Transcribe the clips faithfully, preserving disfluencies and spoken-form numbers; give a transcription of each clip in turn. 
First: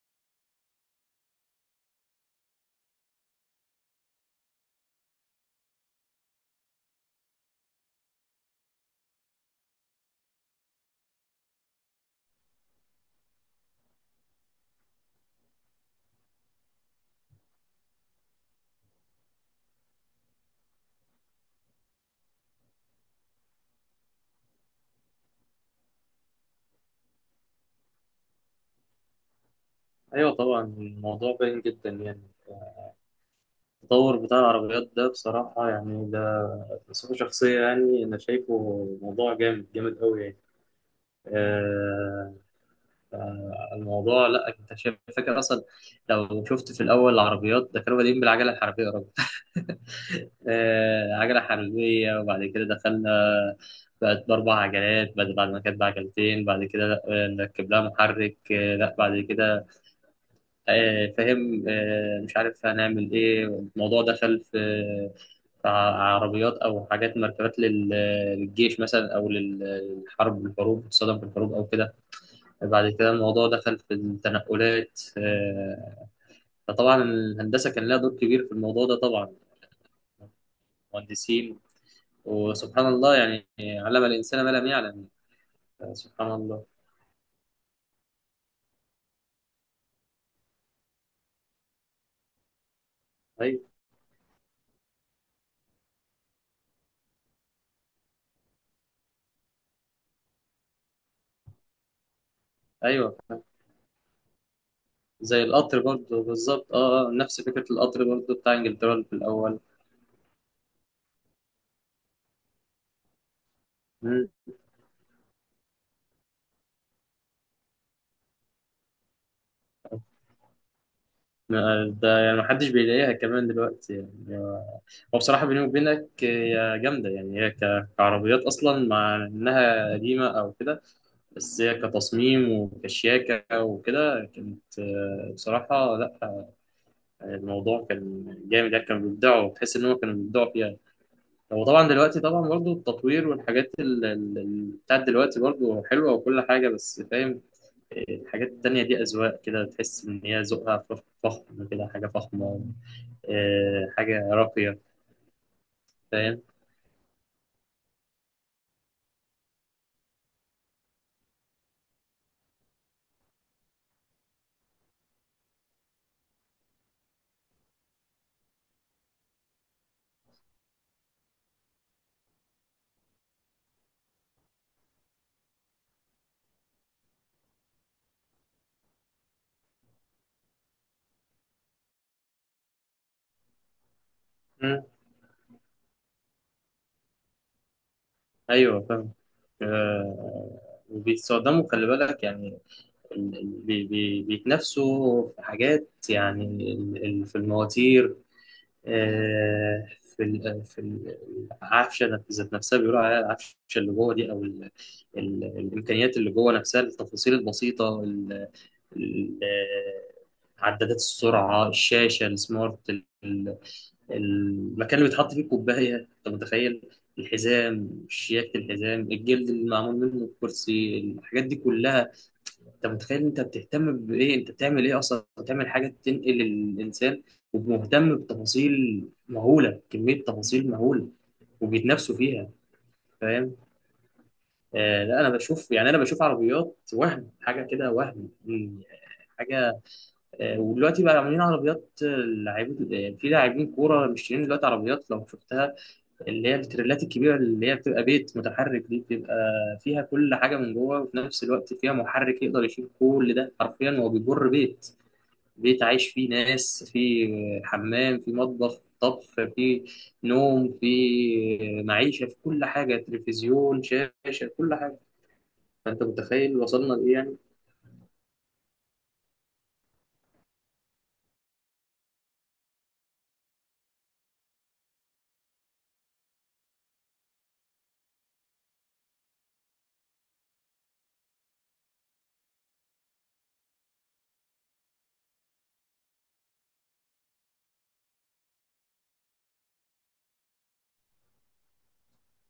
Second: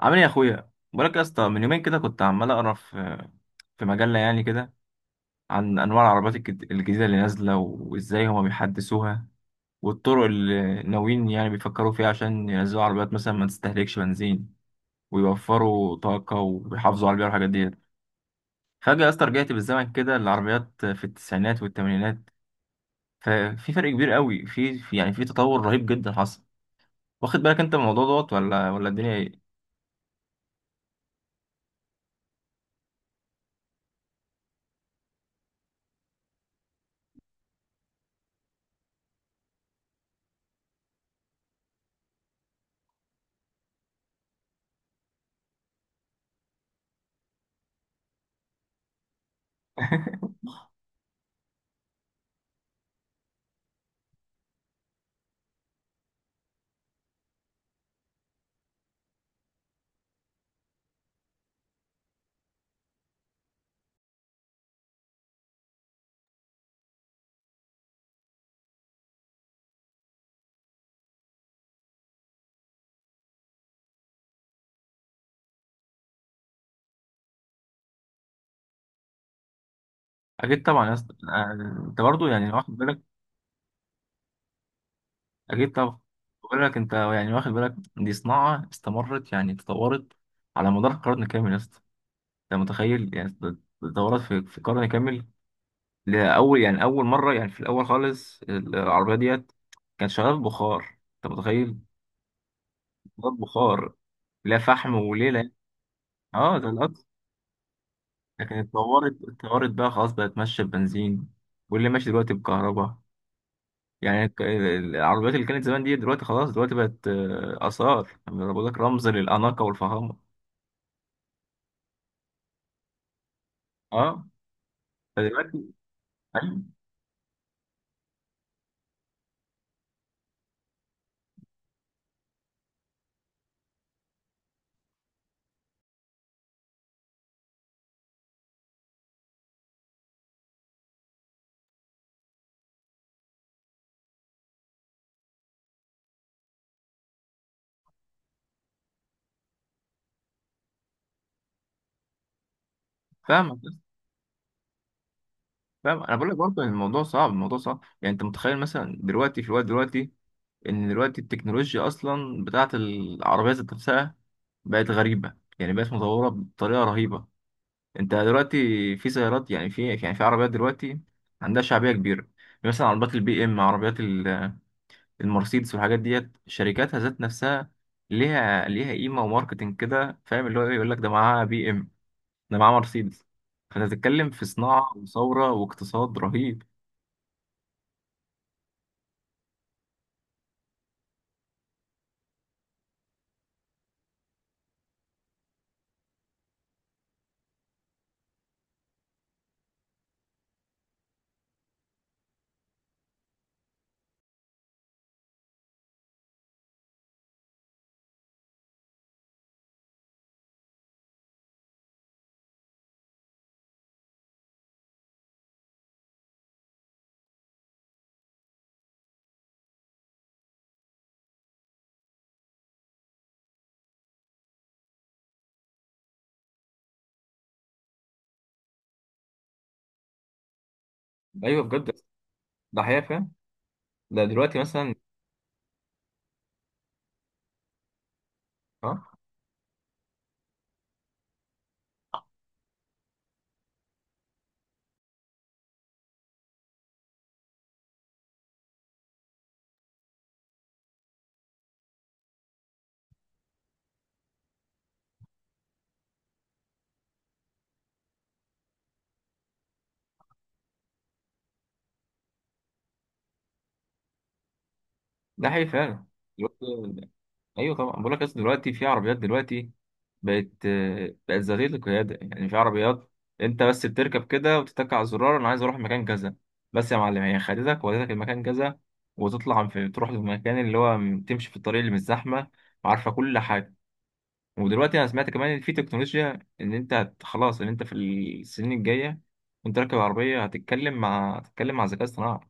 عامل ايه يا اخويا؟ بقولك يا اسطى، من يومين كده كنت عمال اقرا في في مجله يعني كده، عن انواع العربيات الجد- الجديده اللي نازله وازاي هما بيحدثوها، والطرق اللي ناويين يعني بيفكروا فيها عشان ينزلوا عربيات مثلا ما تستهلكش بنزين ويوفروا طاقه ويحافظوا على البيئه والحاجات ديت. فجاه يا اسطى رجعت بالزمن كده للعربيات في التسعينات والثمانينات. ففي فرق كبير قوي في في- يعني في تطور رهيب جدا حصل. واخد بالك انت من الموضوع دوت، ولا ولا الدنيا ايه؟ ايوه، طبعا الموضوع باين جدا يعني. التطور بتاع العربيات ده بصراحه يعني، ده بصفه شخصيه يعني، انا شايفه موضوع جامد جامد قوي يعني. آه آه، الموضوع، لا انت شايف فاكر اصلا؟ لو شفت في الاول العربيات ده كانوا بادئين بالعجله الحربيه يا راجل. آه، عجله حربيه، وبعد كده دخلنا بقت باربع عجلات بعد بعد ما كانت بعجلتين. بعد كده لا، آه، نركب لها محرك. آه، لا بعد كده آه، فاهم. آه، مش عارف هنعمل ايه. الموضوع دخل في في ع- عربيات او حاجات مركبات لل- للجيش مثلا، او لل- للحرب. الحروب تصطدم في الحروب او كده. بعد كده الموضوع دخل في التنقلات. آه، فطبعا الهندسه كان لها دور كبير في الموضوع ده طبعا، اكيد طبعا يا اسطى، آه. مهندسين. انت برضه يعني واخد وسبحان بالك. الله، يعني علم الانسان ما لم يعلم. أكيد آه، طبعا. سبحان بقول الله. لك أنت يعني واخد بالك، دي صناعة استمرت يعني تطورت على مدار قرن كامل يا اسطى. أنت متخيل يعني؟ ايوه. تطورت في في قرن كامل. لأول يعني أول مرة يعني في الأول خالص ال- العربية ديت كانت شغالة بخار، أنت متخيل؟ ايوه، شغالة بخار، لا فحم زي وليلة. القطر برضه أه، بالظبط، ده الأصل. اه، آه، نفس فكره القطر برضه بتاع لكن انجلترا في اتطورت الاول. اتطورت بقى، خلاص بقت ماشية ببنزين، واللي ماشي دلوقتي بكهرباء. يعني الك- العربيات اللي كانت زمان دي دلوقتي خلاص، دلوقتي بقت آه، آثار، يعني بقول لك رمز للأناقة والفخامة. ده يعني محدش بيلاقيها كمان دلوقتي اه، يعني. هو بصراحة بيني فدلوقتي. وبينك ايوه هي جامدة يعني، هي ك- كعربيات أصلا مع إنها قديمة أو كده. بس هي كتصميم وكشياكة وكده كانت، آه، بصراحة لأ. الموضوع كان جامد يعني، كانوا بيبدعوا، تحس إن هم كانوا بيبدعوا فيها. هو طبعا دلوقتي طبعا برضو التطوير والحاجات ال- ال- ال- بتاعت دلوقتي برضو حلوة وكل حاجة. بس فاهم، الحاجات التانية دي أذواق كده، تحس إن هي ذوقها فخ- فخم كده، حاجة فخمة. فاهمك، بس آه، حاجة راقية. فاهم، انا بقول لك فاهم. برضه إن الموضوع صعب، الموضوع صعب، يعني انت متخيل مثلا دلوقتي في الوقت دلوقتي؟ ان دلوقتي التكنولوجيا اصلا بتاعت العربيه ذات نفسها بقت غريبه، يعني بقت متطوره بطريقه رهيبه. انت دلوقتي، في سيارات يعني في يعني في عربيات دلوقتي عندها شعبيه كبيره، يعني مثلا عربيات البي ام، عربيات ال- المرسيدس والحاجات ديت. شركاتها ذات نفسها ليها ليها قيمه وماركتنج كده، فاهم اللي هو إيه؟ يقول لك ده معاها بي ام، ده معاه مرسيدس. فانت بتتكلم في مم. صناعه وثوره واقتصاد رهيب. أيوه فاهم. آه، وبيتصدموا خلي بالك يعني. ال- ال- بي- بي- بيتنافسوا في حاجات يعني. ال- ال- في المواتير. آه، في ال- في ال- العفشه ذات نفسها، بيقولوا عليها العفشه اللي جوه دي، او ال ال الامكانيات اللي جوه نفسها، التفاصيل البسيطه، ال- ال- عدادات السرعه، الشاشه السمارت، ال- المكان اللي بيتحط فيه الكوبايه، انت متخيل؟ الحزام، شياكه الحزام، الجلد اللي معمول منه الكرسي، الحاجات دي كلها. انت متخيل؟ انت بتهتم بايه؟ انت بتعمل ايه اصلا؟ بتعمل حاجه تنقل الانسان ومهتم بتفاصيل مهوله، كميه تفاصيل مهوله، ايوه بجد، وبيتنافسوا فيها. ده حقيقه فعلا. فاهم. ده دلوقتي مثلا. آه لا، انا بشوف يعني، انا بشوف عربيات وهم حاجه كده وهم مم، اه، حاجه. آه ودلوقتي بقى عاملين عربيات، آه، لعيب. آه، في لاعبين كوره، مش دلوقتي عربيات لو شفتها، اللي هي التريلات الكبيرة اللي هي بتبقى بيت متحرك. دي بتبقى فيها كل حاجة من جوه، وفي نفس الوقت فيها محرك يقدر يشيل كل ده. حرفيا هو بيجر بيت، بيت عايش فيه ناس، فيه حمام، فيه مطبخ، طبخ، فيه نوم، فيه معيشة، في كل حاجة، تلفزيون، شاشة، كل حاجة. ده حقيقي فأنت فعلا. متخيل وصلنا دلوقتي لإيه يعني. ايوه طبعا، بقول لك اصل دلوقتي في عربيات دلوقتي بقت، آه، بقت ذاتيه القياده، يعني في عربيات انت بس بتركب كده وتتك على الزرار، انا عايز اروح مكان كذا، بس يا معلم هي خدتك ودتك المكان كذا. وتطلع في تروح للمكان اللي هو م- تمشي في الطريق اللي مش زحمه وعارفه كل حاجه. ودلوقتي انا سمعت كمان ان في تكنولوجيا، ان انت هت- خلاص ان انت في السنين الجايه وانت راكب العربيه هتتكلم مع هتتكلم مع ذكاء اصطناعي،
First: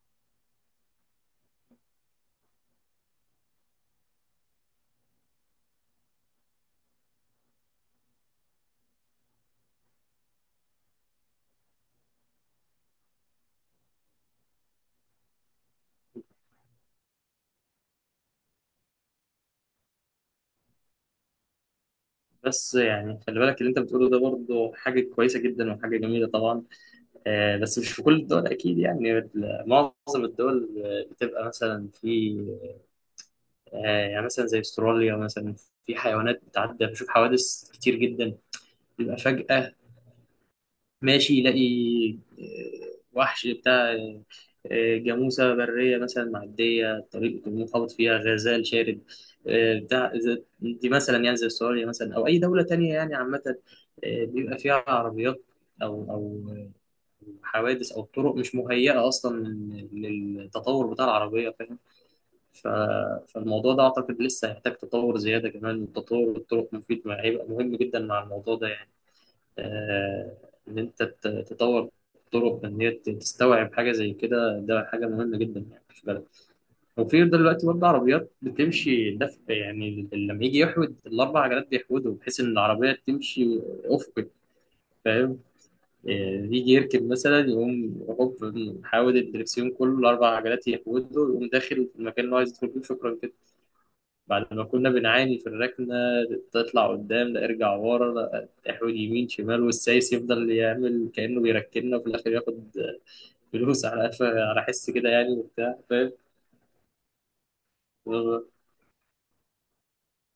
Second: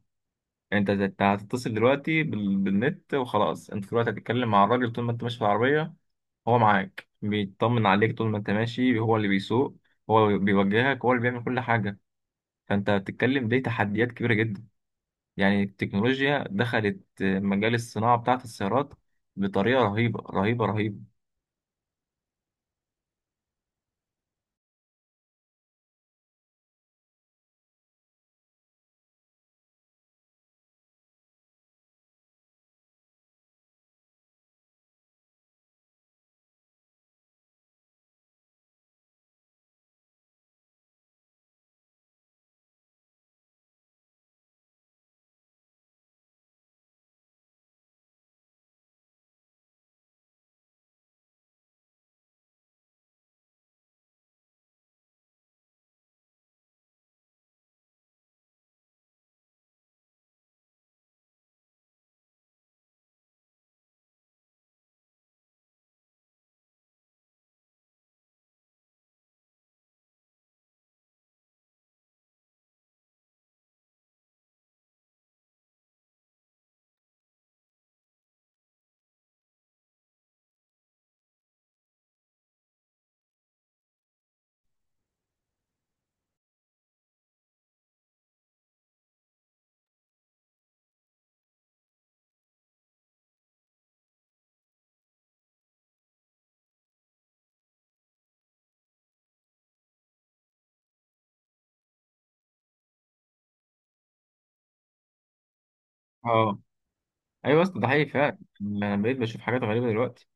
يعني انت هت- هتتصل دلوقتي بال... بالنت، وخلاص انت دلوقتي هتتكلم مع الراجل طول ما انت ماشي في العربيه، هو معاك بيطمن عليك طول ما انت ماشي، هو اللي بيسوق، هو اللي بيوجهك، هو اللي بيعمل كل حاجه. فانت بتتكلم دي تحديات كبيره جدا، يعني التكنولوجيا دخلت مجال الصناعه بتاعه السيارات بطريقه رهيبه رهيبه بس يعني خلي بالك، اللي أنت بتقوله ده برضه حاجة كويسة جدا وحاجة جميلة طبعا. آه، بس مش في كل الدول أكيد يعني، ال- معظم الدول بتبقى مثلا في آه، يعني مثلا زي أستراليا مثلا، في حيوانات بتعدي. بشوف حوادث كتير جدا، بيبقى فجأة ماشي يلاقي آه، وحش بتاع، آه، آه، جاموسة برية مثلا معدية الطريق، يكون منخبط فيها غزال شارد. آه، بتاع زي- دي مثلا يعني، زي أستراليا مثلا أو أي دولة تانية يعني عامة، آه، بيبقى فيها عربيات أو أو حوادث، او الطرق مش مهيئه اصلا للتطور بتاع العربيه. فاهم. ف... فالموضوع ده اعتقد لسه هيحتاج تطور زياده كمان، وتطور الطرق مفيد، مع- هيبقى مهم جدا مع الموضوع ده يعني. آه... ان انت تت- تطور الطرق، ان هي ت- تستوعب حاجه زي كده، ده حاجه مهمه جدا يعني في البلد. وفي دلوقتي برضه عربيات بتمشي دفع، يعني لما يجي يحود الاربع عجلات بيحودوا، بحيث ان العربيه تمشي افقي. فاهم. آه، يجي يركب مثلا، يقوم هوب محاول الدركسيون كله الأربع عجلات يهوده، ويقوم داخل في المكان اللي هو عايز يدخل فيه. شكرا كده. بعد ما كنا بنعاني في الركنة، تطلع قدام لا، ارجع ورا لا، تحويل يمين شمال، والسايس يفضل يعمل كأنه بيركننا، وفي الآخر ياخد فلوس. على قفا- على حس كده يعني وبتاع. فاهم. رهيبه. ايوه يا اسطى، ده حقيقي فعلا، انا بقيت بشوف حاجات غريبه دلوقتي.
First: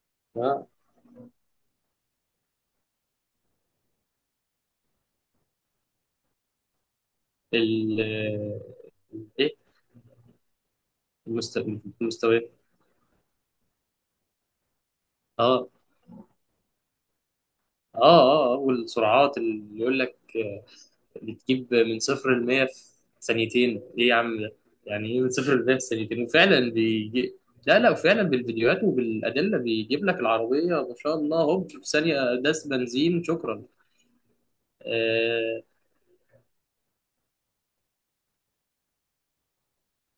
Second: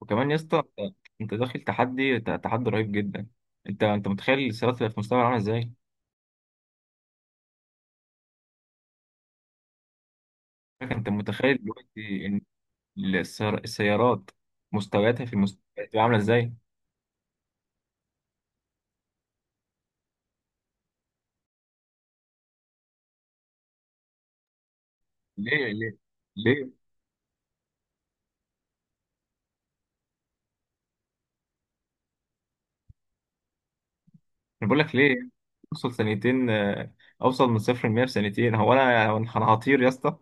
وكمان يا اسطى، آه. انت أنت داخل تحدي، ت- تحدي رهيب جدا. انت انت متخيل السيارات اللي في المستقبل عامله ازاي؟ ال ايه، انت متخيل المست- دلوقتي ان المستويات. السيار- السيارات مستوياتها في المستقبل اه، هتبقى عامله ازاي؟ اه، اه، والسرعات اللي يقول لك بتجيب من صفر لمية في ثانيتين. ايه يا عم ده؟ يعني ايه من صفر ليه، لمية في ليه، ثانيتين؟ وفعلا ليه؟ بيجي. لا لا، وفعلا بالفيديوهات وبالأدلة بيجيب لك العربية ما شاء الله، هوب في ثانية داس بنزين شكرا. انا بقول لك ليه. آه. اوصل ثانيتين آه، اوصل من صفر ل مية في ثانيتين! هو انا هو انا هطير يا اسطى؟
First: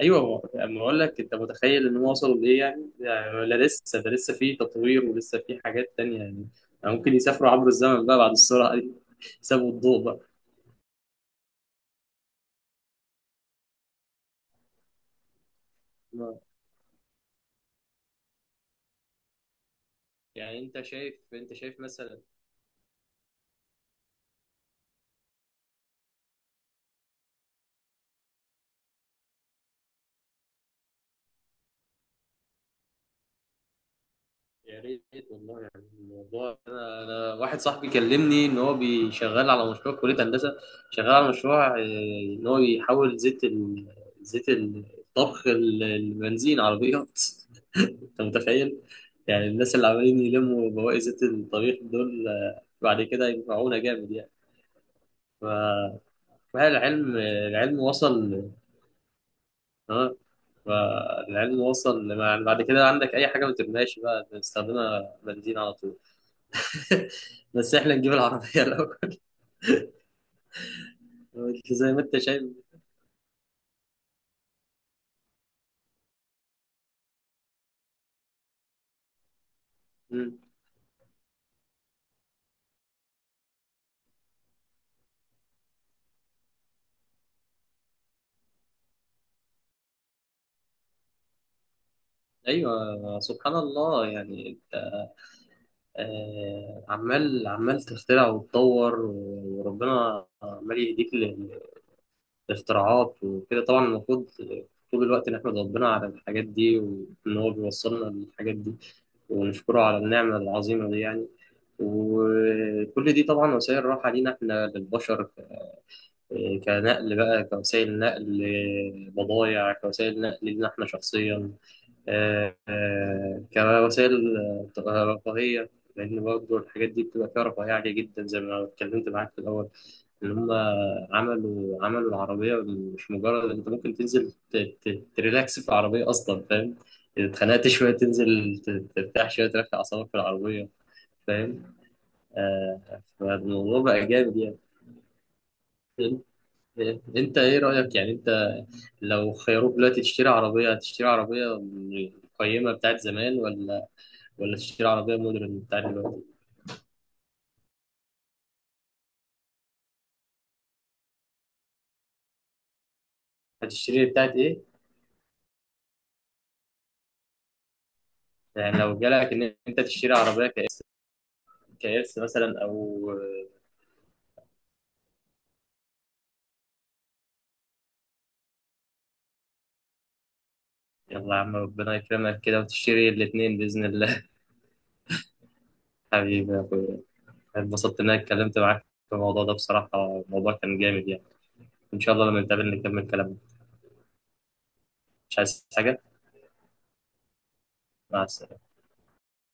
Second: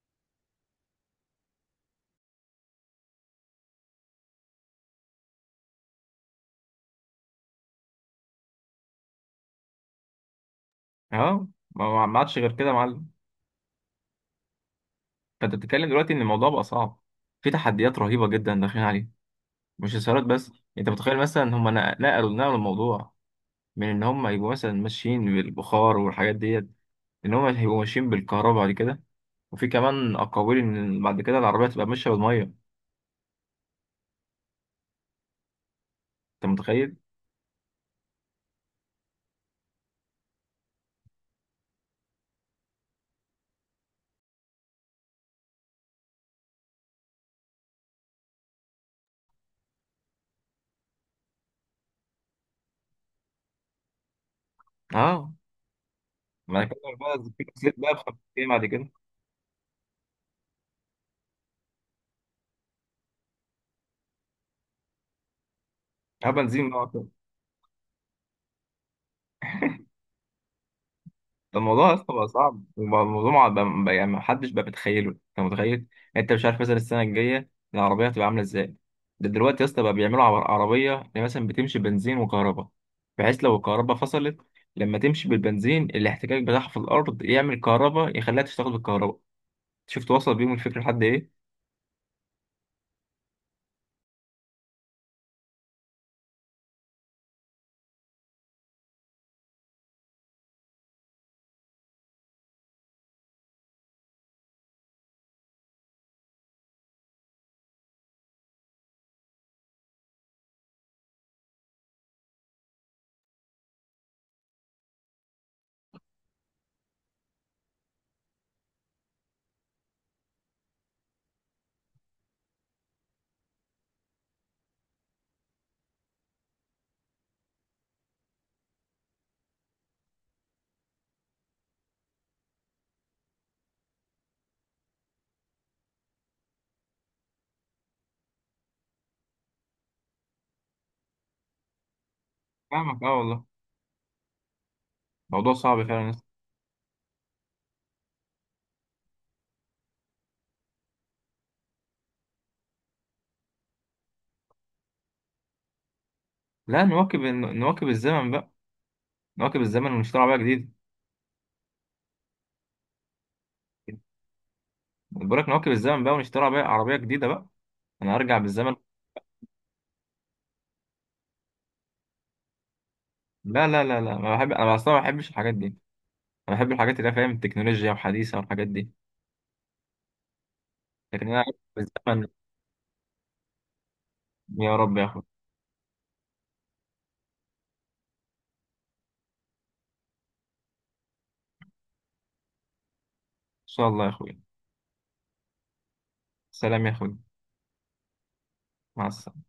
ايوه، هو اما اقول لك، انت متخيل ان هو وصلوا لايه يعني؟ يعني لا، لسه ده لسه في تطوير ولسه في حاجات تانية يعني. يعني ممكن يسافروا عبر الزمن بقى بعد السرعة دي. يسابوا الضوء بقى. اه. ما ما- ما عادش غير كده يا معلم. فانت بتتكلم دلوقتي ان الموضوع بقى صعب، في تحديات رهيبه جدا داخلين عليها، مش إثارات بس. يعني انت أنت متخيل شايف، انت مثلا هم شايف نق- مثلا، نقلوا نقلوا الموضوع من إن هم يبقوا مثلا ماشيين بالبخار والحاجات ديت، إن هم هيبقوا ماشيين بالكهرباء بعد كده، وفي كمان أقاويل إن بعد كده العربية تبقى ماشية بالمية. يا ريت والله يعني. أنت الموضوع متخيل؟ انا، انا واحد صاحبي كلمني ان هو بيشغال على مشروع في كليه هندسه، شغال على مشروع آه، ان هو يحول زيت ال... زيت الطبخ، ال- البنزين عربيات. انت متخيل؟ يعني الناس اللي عمالين يلموا بواقي زيت الطبيخ دول آه، بعد كده ينفعونا جامد يعني. أه، ف... بعد كده فالعلم العلم بقى في كتلة العلم بقى بخمسين وصل. بعد كده. اه. فالعلم وصل يعني، بعد كده عندك اي حاجه ما ترميهاش، بقى بنستخدمها بنزين على طول. أه، بنزين بقى. بس احنا نجيب العربية الأول. ده قلت زي الموضوع ما اصلا انت بقى شايف. صعب، وبقى الموضوع ما بقى- بقى- يعني محدش بقى بيتخيله، انت متخيل يعني؟ انت مش عارف مثلا السنه الجايه العربيه هتبقى عامله ازاي. ده دلوقتي يا اسطى بقى بيعملوا مم. عر- عربيه اللي مثلا بتمشي بنزين وكهرباء، بحيث لو الكهرباء فصلت، لما تمشي بالبنزين الاحتكاك بتاعها في الارض يعمل كهرباء يخليها تشتغل بالكهرباء. شفت وصل بيهم الفكره لحد ايه؟ ايوه سبحان الله يعني، انت آه، عمال عمال تخترع وتطور، وربنا عمال يهديك ل- لاختراعات وكده. طبعا المفروض طول الوقت نحمد ربنا على الحاجات دي، وان هو بيوصلنا للحاجات دي ونشكره على النعمة العظيمة دي يعني. وكل دي طبعا وسائل راحة لينا احنا للبشر. إيه، كنقل بقى، كوسائل نقل، إيه، بضايع، كوسائل نقل لينا احنا شخصيا. آه، آه، كوسائل آه، تبقى رفاهية، لأن برضه الحاجات دي بتبقى فيها رفاهية عالية جدا زي ما اتكلمت معاك في الأول. إن هم عملوا عملوا العربية، مش مجرد أنت ممكن تنزل ت- ت- تريلاكس في العربية أصلا. فاهم. إذا اتخنقت شوية، تنزل ت- ترتاح شوية، تريح أعصابك في العربية. فاهم. آه، فاهمك، اه والله، فالموضوع بقى جامد موضوع صعب فعلا يا اسطى. يعني. أنت إيه رأيك يعني؟ أنت لو خيروك دلوقتي تشتري عربية، هتشتري عربية من القيمة بتاعت زمان، ولا، ولا تشتري عربية مودرن بتاعت دلوقتي؟ لا، نواكب نواكب الزمن بقى، نواكب الزمن ونشتري عربيه جديده. هتشتري بتاعت إيه؟ بقول لك نواكب الزمن بقى ونشتري عربيه عربية جديده بقى. انا هرجع بالزمن؟ يعني لو جالك إن أنت تشتري عربية كإرث، كإرث مثلا أو... لا، لا، لا، لا، ما بحب انا اصلا، ما بحبش الحاجات دي. انا بحب الحاجات اللي هي فاهم، التكنولوجيا وحديثه والحاجات دي. لكن يلا يا انا عم ربنا بالزمن، يكرمك كده وتشتري الاتنين بإذن الله. يا رب يا اخوي. ان حبيبي يا أخويا، اتبسطت إن أنا اتكلمت معاك في الموضوع ده بصراحة. الموضوع كان جامد يعني. إن شاء الله لما نتقابل نكمل كلامنا. شاء الله يا اخوي. مش عايز حاجة. سلام يا اخوي. مع السلامة. مع السلامه.